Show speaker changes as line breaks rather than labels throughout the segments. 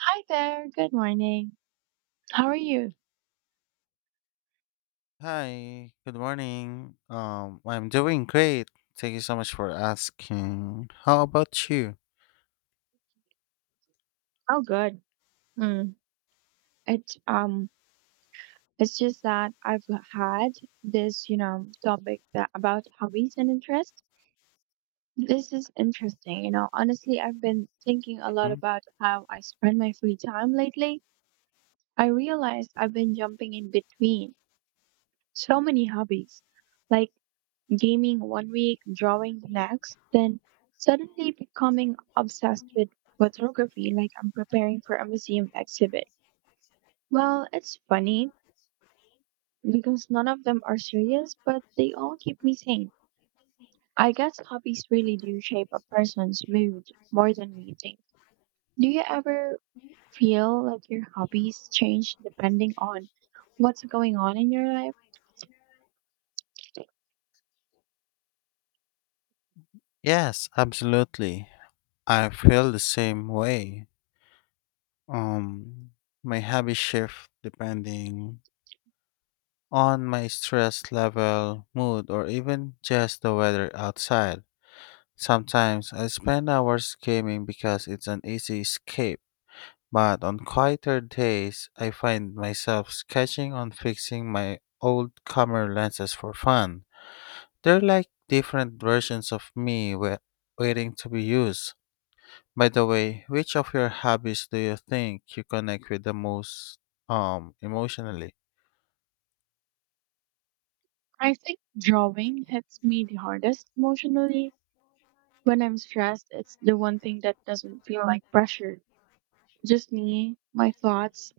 Hi there. Good morning. How are you?
Hi, good morning. I'm doing great. Thank you so much for asking. How about you?
Oh, good. Mm. It's um, it's just that I've had this topic that about hobbies and interests. This is interesting. Honestly, I've been thinking a lot
Mhm.
about how I spend my free time lately. I realized I've been jumping in between so many hobbies, like gaming one week, drawing the next, then suddenly becoming obsessed with photography, like I'm preparing for a museum exhibit. Well, it's funny because none of them are serious, but they all keep me sane. I guess hobbies really do shape a person's mood more than we think. Do you ever feel like your hobbies change depending on what's going on in your life?
Yes, absolutely. I feel the same way. Um, my habits shift depending on my stress level, mood, or even just the weather outside. Sometimes I spend hours gaming because it's an easy escape. But on quieter days, I find myself sketching on fixing my old camera lenses for fun. They're like different versions of me waiting to be used. By the way, which of your hobbies do you think you connect with the most emotionally?
I think drawing hits me the hardest emotionally. When I'm stressed, it's the one thing that doesn't feel like pressure. Just me, my thoughts,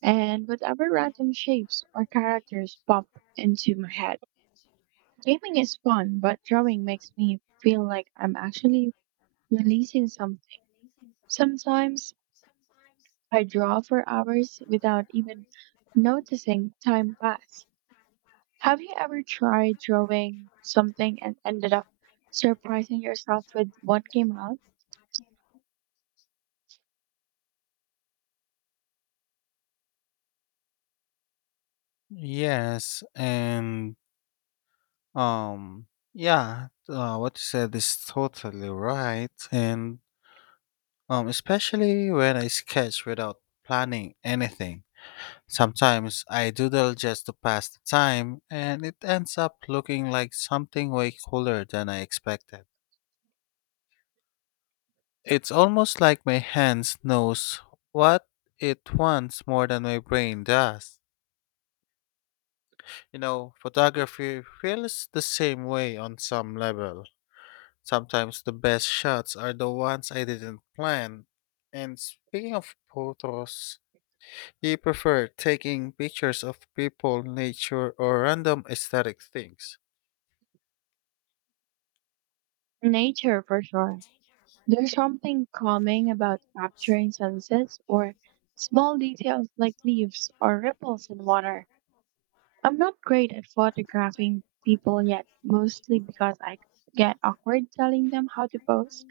and whatever random shapes or characters pop into my head. Gaming is fun, but drawing makes me feel like I'm actually releasing something. Sometimes I draw for hours without even noticing time pass. Have you ever tried drawing something and ended up surprising yourself with what came out?
Yes, and um yeah, what you said is totally right, and especially when I sketch without planning anything. Sometimes I doodle just to pass the time, and it ends up looking like something way cooler than I expected. It's almost like my hands knows what it wants more than my brain does. You know, photography feels the same way on some level. Sometimes the best shots are the ones I didn't plan. And speaking of photos, you prefer taking pictures of people, nature, or random aesthetic things.
Nature, for sure. There's something calming about capturing sunsets or small details like leaves or ripples in water. I'm not great at photographing people yet, mostly because I get awkward telling them how to pose.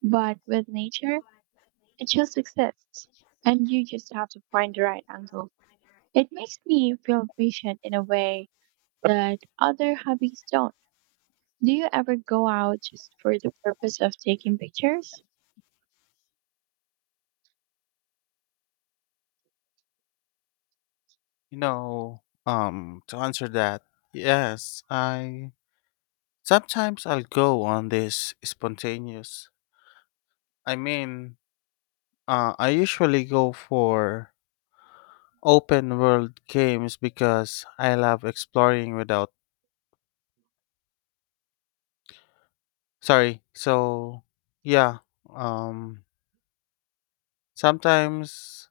But with nature, it just exists. And you just have to find the right angle. It makes me feel patient in a way that other hobbies don't. Do you ever go out just for the purpose of taking pictures?
To answer that, yes, I sometimes I'll go on this spontaneous. I mean, I usually go for open world games because I love exploring without. Sorry. Yeah, um, sometimes,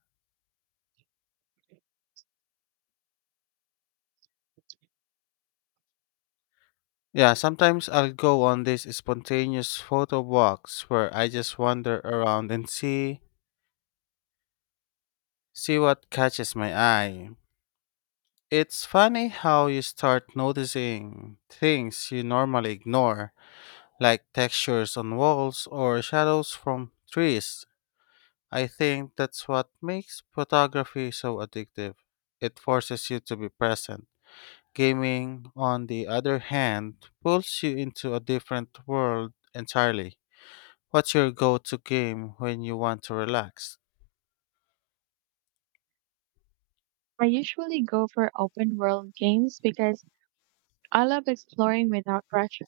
yeah, sometimes I'll go on these spontaneous photo walks where I just wander around and see what catches my eye. It's funny how you start noticing things you normally ignore, like textures on walls or shadows from trees. I think that's what makes photography so addictive. It forces you to be present. Gaming, on the other hand, pulls you into a different world entirely. What's your go to game when you want to relax?
I usually go for open world games because I love exploring without pressure.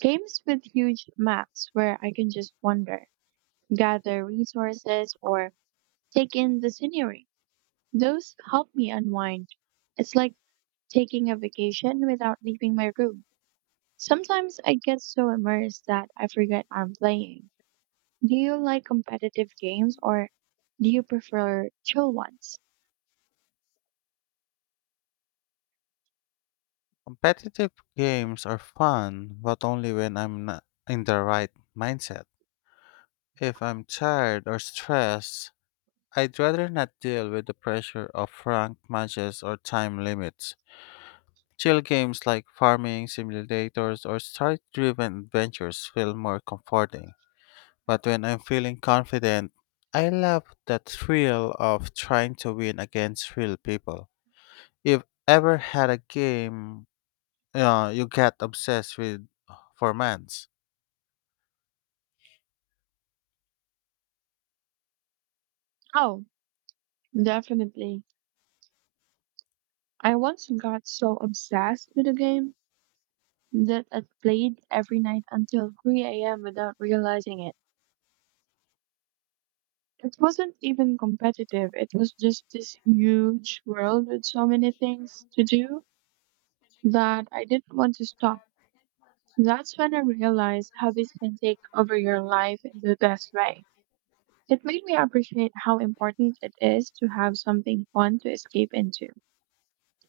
Games with huge maps where I can just wander, gather resources, or take in the scenery. Those help me unwind. It's like taking a vacation without leaving my room. Sometimes I get so immersed that I forget I'm playing. Do you like competitive games or do you prefer chill ones?
Competitive games are fun, but only when I'm not in the right mindset. If I'm tired or stressed, I'd rather not deal with the pressure of ranked matches or time limits. Chill games like farming simulators or story driven adventures feel more comforting. But when I'm feeling confident, I love that thrill of trying to win against real people. You've ever had a game you got obsessed with for months?
Oh, definitely. I once got so obsessed with a game that I played every night until 3 a.m. without realizing it. It wasn't even competitive. It was just this huge world with so many things to do that I didn't want to stop. That's when I realized hobbies can take over your life in the best way. It made me appreciate how important it is to have something fun to escape into.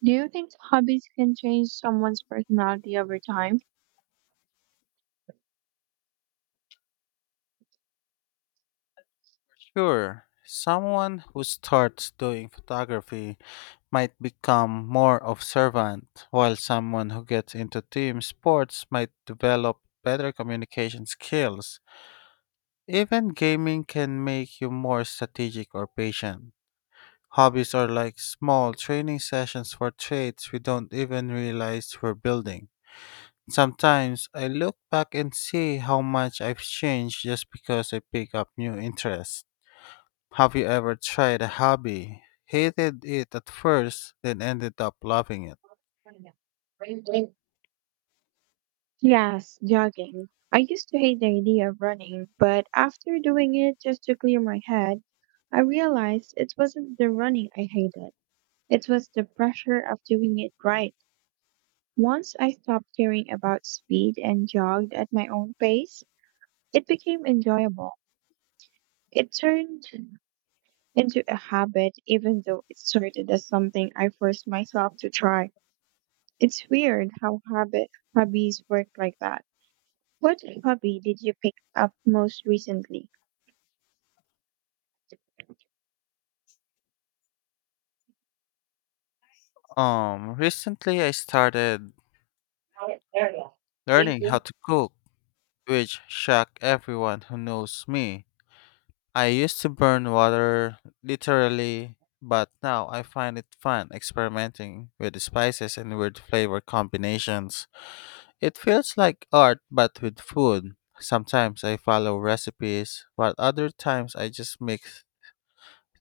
Do you think hobbies can change someone's personality over time?
Sure, someone who starts doing photography might become more observant, while someone who gets into team sports might develop better communication skills. Even gaming can make you more strategic or patient. Hobbies are like small training sessions for traits we don't even realize we're building. Sometimes I look back and see how much I've changed just because I pick up new interests. Have you ever tried a hobby, hated it at first, then ended up loving it?
Yes, jogging. I used to hate the idea of running, but after doing it just to clear my head, I realized it wasn't the running I hated. It was the pressure of doing it right. Once I stopped caring about speed and jogged at my own pace, it became enjoyable. It turned into a habit, even though it started as something I forced myself to try. It's weird how habit hobbies work like that. What hobby did you pick up most recently?
Recently I started learning how to cook, which shocked everyone who knows me. I used to burn water literally, but now I find it fun experimenting with the spices and weird flavor combinations. It feels like art but with food. Sometimes I follow recipes, but other times I just mix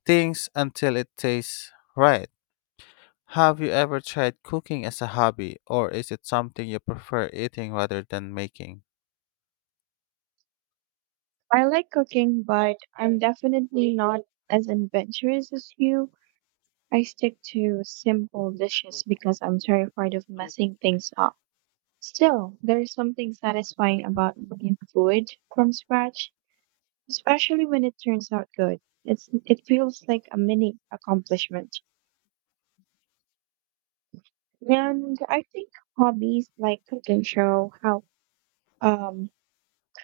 things until it tastes right. Have you ever tried cooking as a hobby, or is it something you prefer eating rather than making?
I like cooking, but I'm definitely not as adventurous as you. I stick to simple dishes because I'm terrified of messing things up. Still, there's something satisfying about making food from scratch, especially when it turns out good. It feels like a mini accomplishment. And I think hobbies like cooking show um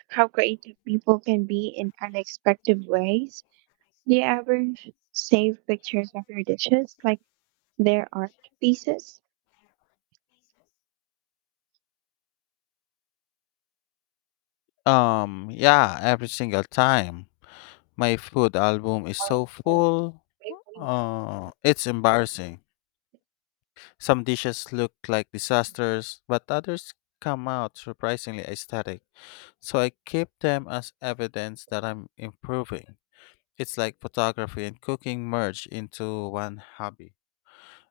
how creative people can be in unexpected ways. Do you ever save pictures of your dishes, like their art pieces?
Yeah, every single time. My food album is so full. It's embarrassing. Some dishes look like disasters, but others come out surprisingly aesthetic. So I keep them as evidence that I'm improving. It's like photography and cooking merge into one hobby.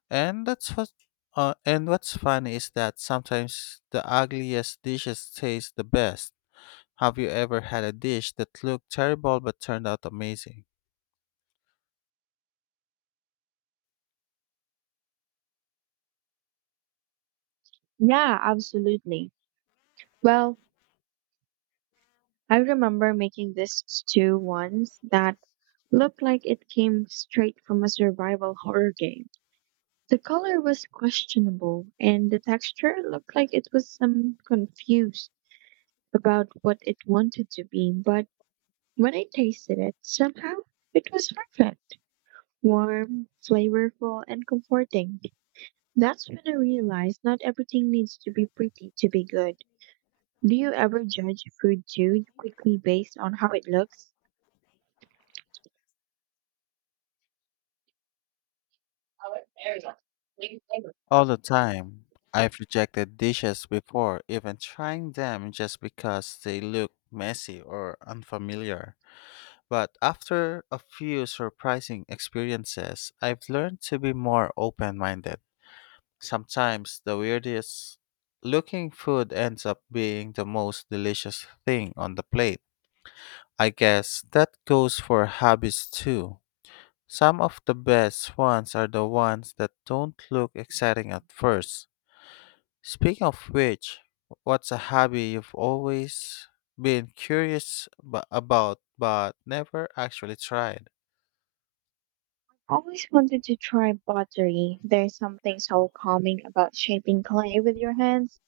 And that's what and what's funny is that sometimes the ugliest dishes taste the best. Have you ever had a dish that looked terrible but turned out amazing?
Yeah, absolutely. Well, I remember making this stew once that looked like it came straight from a survival horror game. The color was questionable, and the texture looked like it was some confused about what it wanted to be, but when I tasted it, somehow it was perfect, warm, flavorful, and comforting. That's when I realized not everything needs to be pretty to be good. Do you ever judge food too quickly based on how it looks?
All the time. I've rejected dishes before, even trying them just because they look messy or unfamiliar. But after a few surprising experiences, I've learned to be more open minded. Sometimes the weirdest looking food ends up being the most delicious thing on the plate. I guess that goes for hobbies too. Some of the best ones are the ones that don't look exciting at first. Speaking of which, what's a hobby you've always been curious about but never actually tried?
Always wanted to try pottery. There's something so calming about shaping clay with your hands,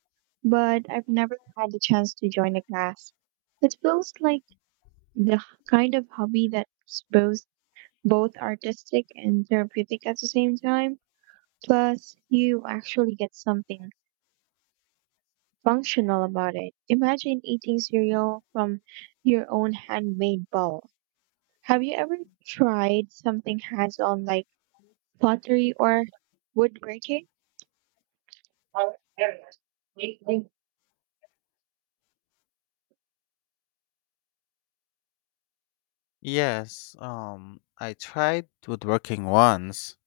but I've never had the chance to join a class. It feels like the kind of hobby that's both artistic and therapeutic at the same time. Plus, you actually get something functional about it. Imagine eating cereal from your own handmade bowl. Have you ever tried something hands on like pottery or woodworking?
Yes, I tried woodworking once.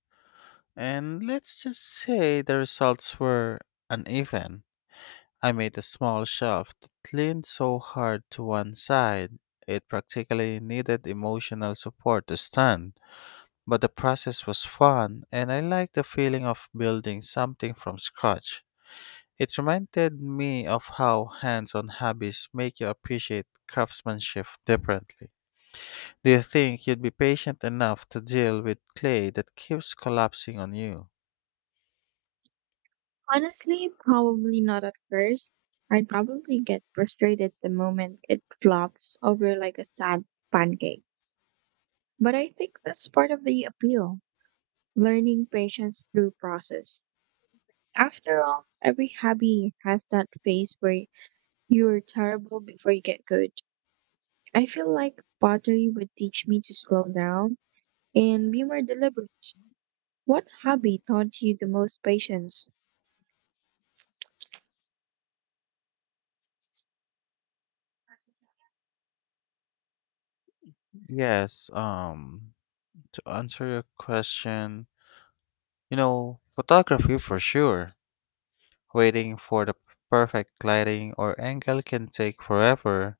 And let's just say the results were uneven. I made a small shelf that leaned so hard to one side, it practically needed emotional support to stand. But the process was fun, and I liked the feeling of building something from scratch. It reminded me of how hands on hobbies make you appreciate craftsmanship differently. Do you think you'd be patient enough to deal with clay that keeps collapsing on you?
Honestly, probably not at first. I'd probably get frustrated the moment it flops over like a sad pancake. But I think that's part of the appeal learning patience through process. After all, every hobby has that phase where you're terrible before you get good. I feel like pottery would teach me to slow down and be more deliberate. What hobby taught you the most patience?
Yes, to answer your question, you know, photography for sure. Waiting for the perfect lighting or angle can take forever.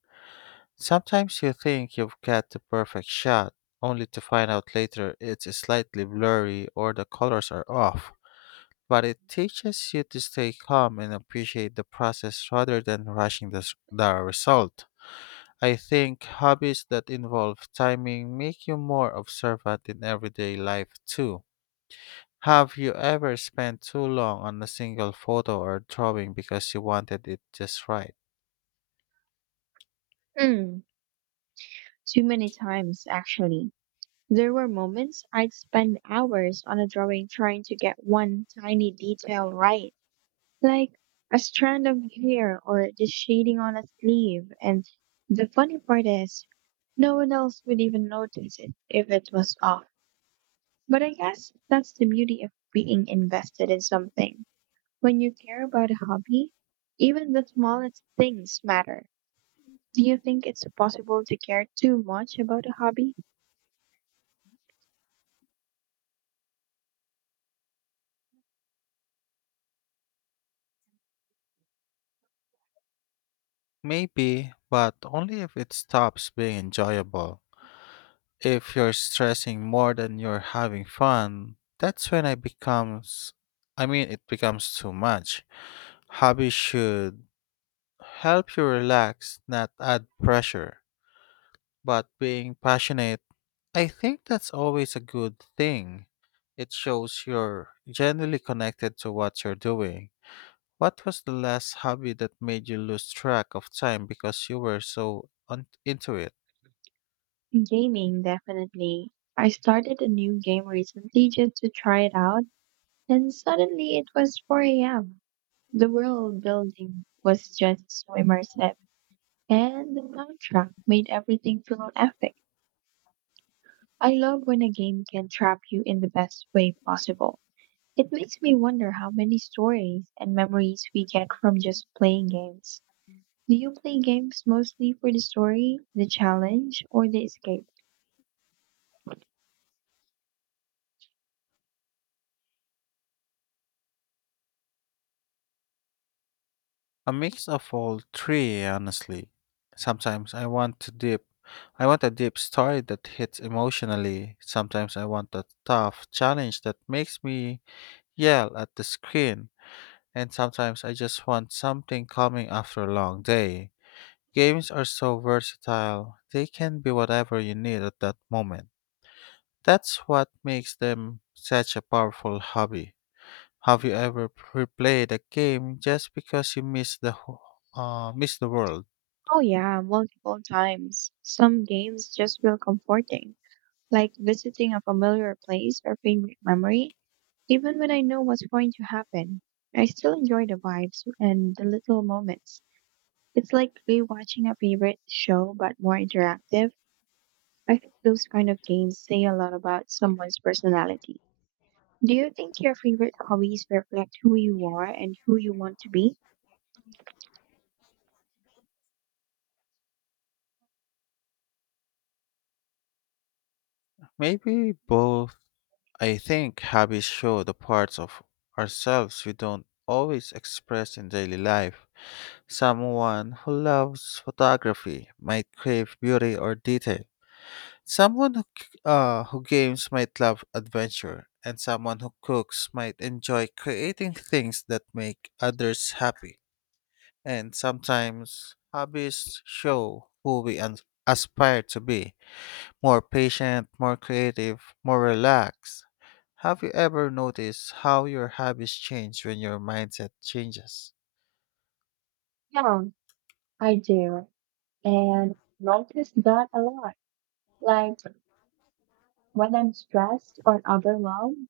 Sometimes you think you've got the perfect shot, only to find out later it's slightly blurry or the colors are off. But it teaches you to stay calm and appreciate the process rather than rushing the result. I think hobbies that involve timing make you more observant in everyday life too. Have you ever spent too long on a single photo or drawing because you wanted it just right?
Mm, too many times, actually. There were moments I'd spend hours on a drawing trying to get one tiny detail right, like a strand of hair or the shading on a sleeve. And the funny part is, no one else would even notice it if it was off. But I guess that's the beauty of being invested in something. When you care about a hobby, even the smallest things matter. Do you think it's possible to care too much about a hobby?
Maybe, but only if it stops being enjoyable. If you're stressing more than you're having fun, that's when it becomes too much. Hobbies should help you relax, not add pressure. But being passionate, I think that's always a good thing. It shows you're genuinely connected to what you're doing. What was the last hobby that made you lose track of time because you were so into it?
Gaming, definitely. I started a new game recently just to try it out, and suddenly it was 4 a.m. The world building was just so immersive, and the soundtrack made everything feel epic. I love when a game can trap you in the best way possible. It makes me wonder how many stories and memories we get from just playing games. Do you play games mostly for the story, the challenge, or the escape?
A mix of all three, honestly. Sometimes I want to dip. I want a deep story that hits emotionally. Sometimes I want a tough challenge that makes me yell at the screen. And sometimes I just want something calming after a long day. Games are so versatile, they can be whatever you need at that moment. That's what makes them such a powerful hobby. Have you ever replayed a game just because you miss the world?
Oh yeah, multiple times. Some games just feel comforting, like visiting a familiar place or favorite memory. Even when I know what's going to happen, I still enjoy the vibes and the little moments. It's like rewatching a favorite show but more interactive. I think those kind of games say a lot about someone's personality. Do you think your favorite hobbies reflect who you are and who you want to be?
Maybe both. I think hobbies show the parts of ourselves we don't always express in daily life. Someone who loves photography might crave beauty or detail. Someone who games might love adventure, and someone who cooks might enjoy creating things that make others happy. And sometimes hobbies show who aspire to be more patient, more creative, more relaxed. Have you ever noticed how your habits change when your mindset changes?
Yeah, I do. And notice that a lot. Like when I'm stressed or overwhelmed,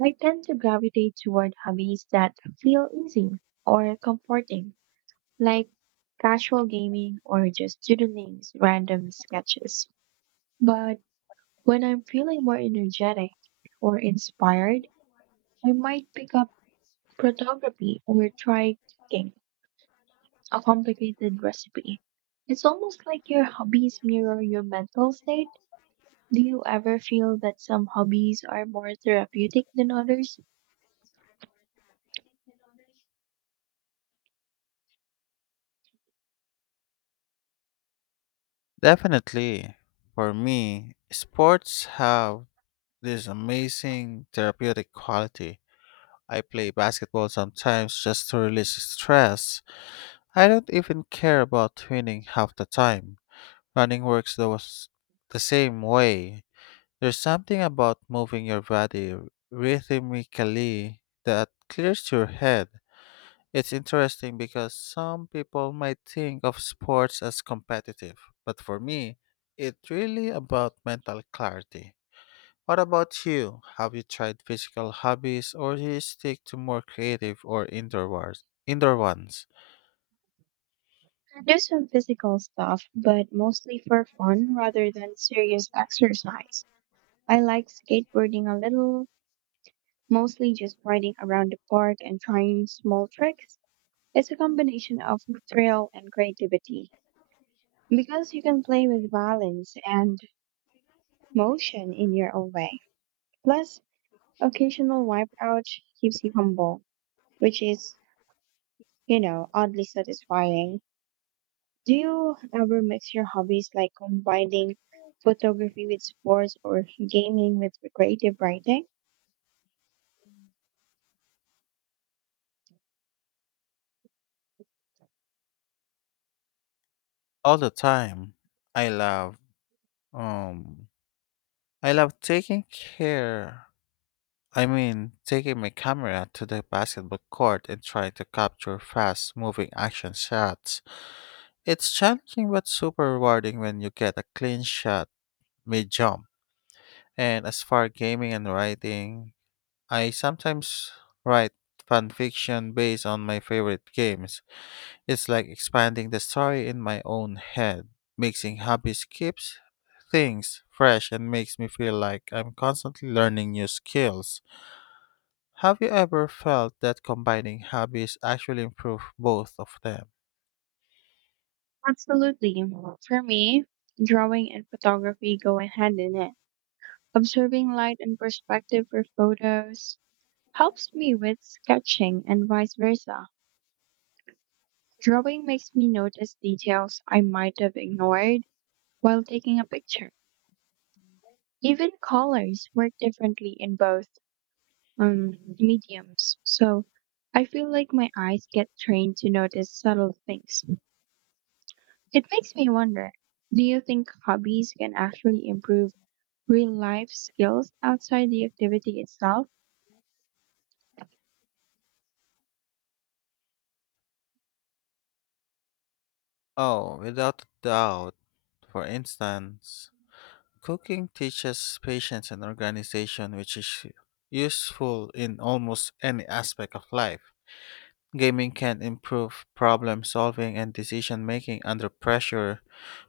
I tend to gravitate toward hobbies that feel easy or comforting, like casual gaming or just doodling random sketches. But when I'm feeling more energetic or inspired, I might pick up photography or try cooking a complicated recipe. It's almost like your hobbies mirror your mental state. Do you ever feel that some hobbies are more therapeutic than others?
Definitely. For me, sports have this amazing therapeutic quality. I play basketball sometimes just to release stress. I don't even care about winning half the time. Running works the same way. There's something about moving your body rhythmically that clears your head. It's interesting because some people might think of sports as competitive, but for me, it's really about mental clarity. What about you? Have you tried physical hobbies, or do you stick to more creative or indoor ones?
I do some physical stuff, but mostly for fun rather than serious exercise. I like skateboarding a little, mostly just riding around the park and trying small tricks. It's a combination of thrill and creativity because you can play with balance and motion in your own way. Plus, occasional wipeout keeps you humble, which is oddly satisfying. Do you ever mix your hobbies like combining photography with sports or gaming with creative writing?
All the time. I love um I love taking care I mean taking my camera to the basketball court and trying to capture fast moving action shots. It's challenging but super rewarding when you get a clean shot mid jump. And as far gaming and writing, I sometimes write fan fiction based on my favorite games. It's like expanding the story in my own head. Mixing hobbies keeps things fresh and makes me feel like I'm constantly learning new skills. Have you ever felt that combining hobbies actually improve both of them?
Absolutely. For me, drawing and photography go hand in hand. Observing light and perspective for photos helps me with sketching and vice versa. Drawing makes me notice details I might have ignored while taking a picture. Even colors work differently in both um, mediums, so I feel like my eyes get trained to notice subtle things. It makes me wonder, do you think hobbies can actually improve real life skills outside the activity itself?
Oh, without a doubt. For instance, cooking teaches patience and organization, which is useful in almost any aspect of life. Gaming can improve problem solving and decision making under pressure.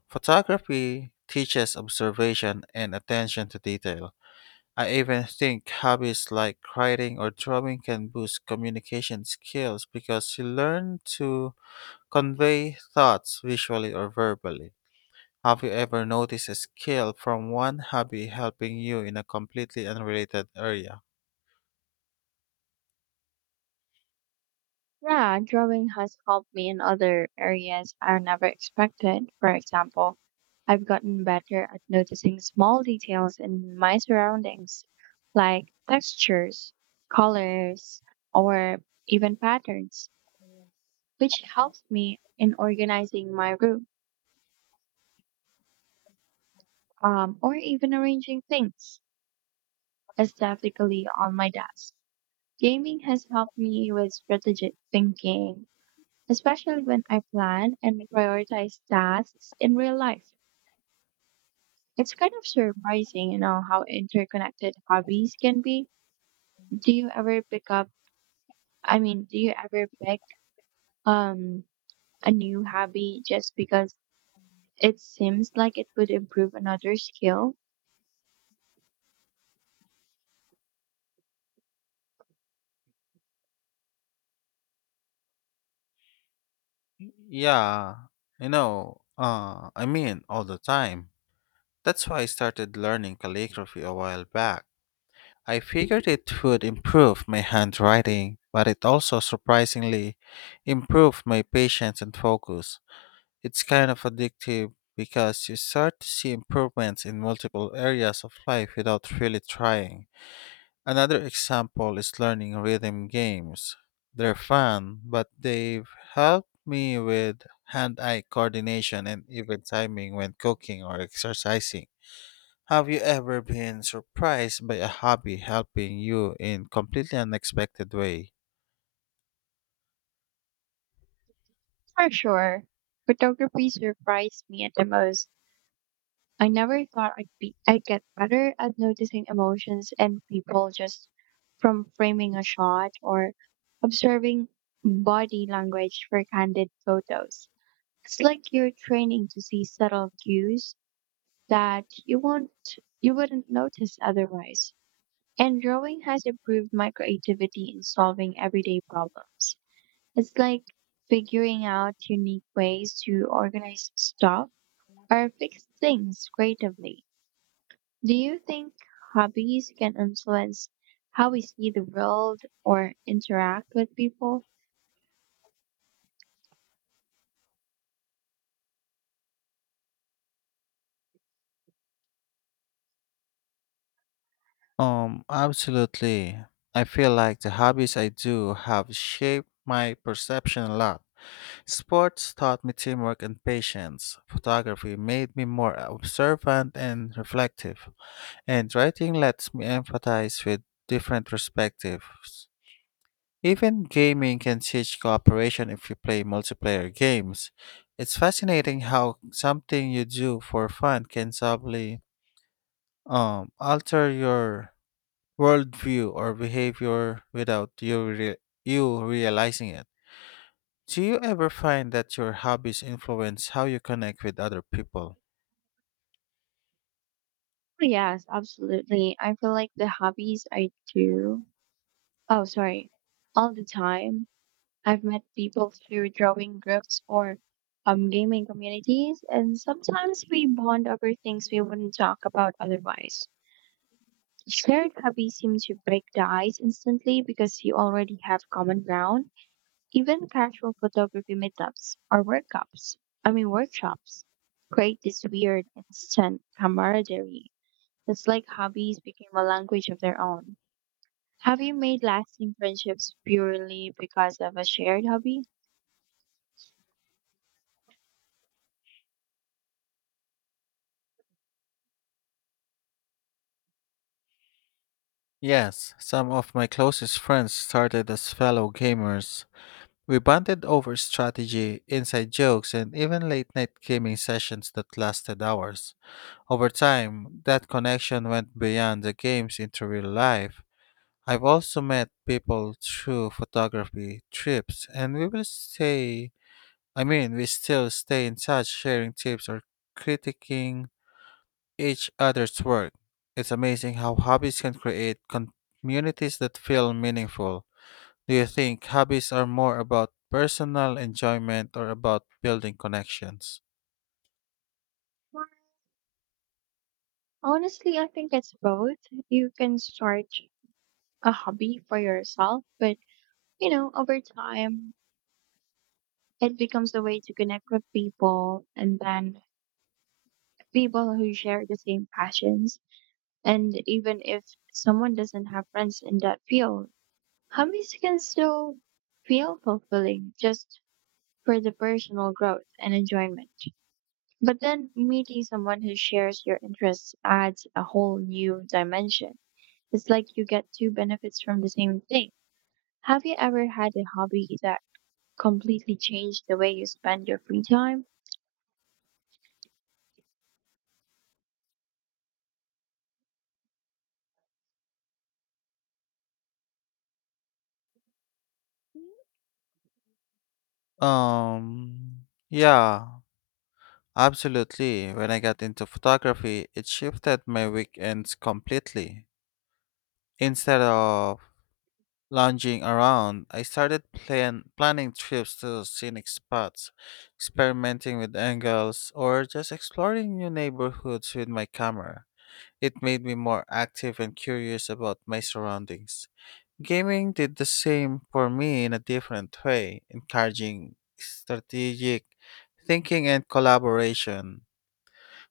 Photography teaches observation and attention to detail. I even think hobbies like writing or drawing can boost communication skills because you learn to convey thoughts visually or verbally. Have you ever noticed a skill from one hobby helping you in a completely unrelated area?
Yeah, drawing has helped me in other areas I never expected. For example, I've gotten better at noticing small details in my surroundings, like textures, colors, or even patterns, which helps me in organizing my room, or even arranging things aesthetically on my desk. Gaming has helped me with strategic thinking, especially when I plan and prioritize tasks in real life. It's kind of surprising how interconnected hobbies can be. Do you ever pick up, I mean, do you ever pick um, a new hobby just because it seems like it would improve another skill?
Yeah, all the time. That's why I started learning calligraphy a while back. I figured it would improve my handwriting, but it also surprisingly improved my patience and focus. It's kind of addictive because you start to see improvements in multiple areas of life without really trying. Another example is learning rhythm games. They're fun, but they've helped me with hand eye coordination and even timing when cooking or exercising. Have you ever been surprised by a hobby helping you in completely unexpected way?
For sure. Photography surprised me at the most. I never thought I'd get better at noticing emotions and people just from framing a shot or observing body language for candid photos. It's like you're training to see subtle cues that you wouldn't notice otherwise. And drawing has improved my creativity in solving everyday problems. It's like figuring out unique ways to organize stuff or fix things creatively. Do you think hobbies can influence how we see the world or interact with people?
Absolutely. I feel like the hobbies I do have shaped my perception a lot. Sports taught me teamwork and patience. Photography made me more observant and reflective. And writing lets me empathize with different perspectives. Even gaming can teach cooperation if you play multiplayer games. It's fascinating how something you do for fun can subtly alter your worldview or behavior without you realizing it. Do you ever find that your hobbies influence how you connect with other people?
Oh, yes, absolutely. I feel like the hobbies I do, oh, sorry, all the time. I've met people through drawing groups or gaming communities, and sometimes we bond over things we wouldn't talk about otherwise. Shared hobbies seem to break the ice instantly because you already have common ground. Even casual photography meetups or workshops, I mean workshops, create this weird instant camaraderie. It's like hobbies became a language of their own. Have you made lasting friendships purely because of a shared hobby?
Yes, some of my closest friends started as fellow gamers. We bonded over strategy, inside jokes, and even late night gaming sessions that lasted hours. Over time, that connection went beyond the games into real life. I've also met people through photography trips, and we will stay, I mean, we still stay in touch, sharing tips or critiquing each other's work. It's amazing how hobbies can create communities that feel meaningful. Do you think hobbies are more about personal enjoyment or about building connections?
Honestly, I think it's both. You can start a hobby for yourself, but over time it becomes a way to connect with people and then people who share the same passions. And even if someone doesn't have friends in that field, hobbies can still feel fulfilling just for the personal growth and enjoyment. But then meeting someone who shares your interests adds a whole new dimension. It's like you get two benefits from the same thing. Have you ever had a hobby that completely changed the way you spend your free time?
Um, yeah, absolutely. When I got into photography, it shifted my weekends completely. Instead of lounging around, I started planning trips to scenic spots, experimenting with angles, or just exploring new neighborhoods with my camera. It made me more active and curious about my surroundings. Gaming did the same for me in a different way, encouraging strategic thinking and collaboration.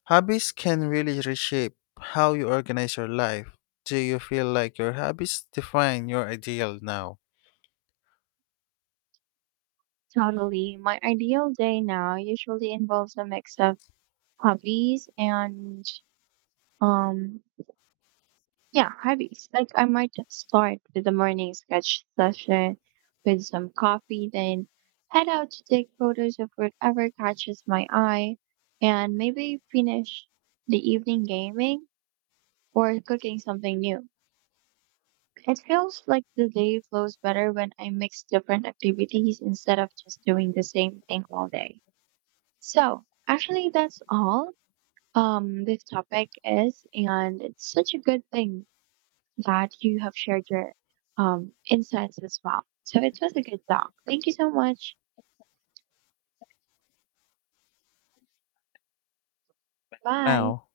Hobbies can really reshape how you organize your life. Do you feel like your hobbies define your ideal now?
Totally. My ideal day now usually involves a mix of hobbies and um yeah, hobbies. Like I might just start with a morning sketch session with some coffee, then head out to take photos of whatever catches my eye and maybe finish the evening gaming or cooking something new. It feels like the day flows better when I mix different activities instead of just doing the same thing all day. So, actually, that's all this topic is, and it's such a good thing that you have shared your insights as well. So, it was a good talk. Thank you so much. Bye.
Now?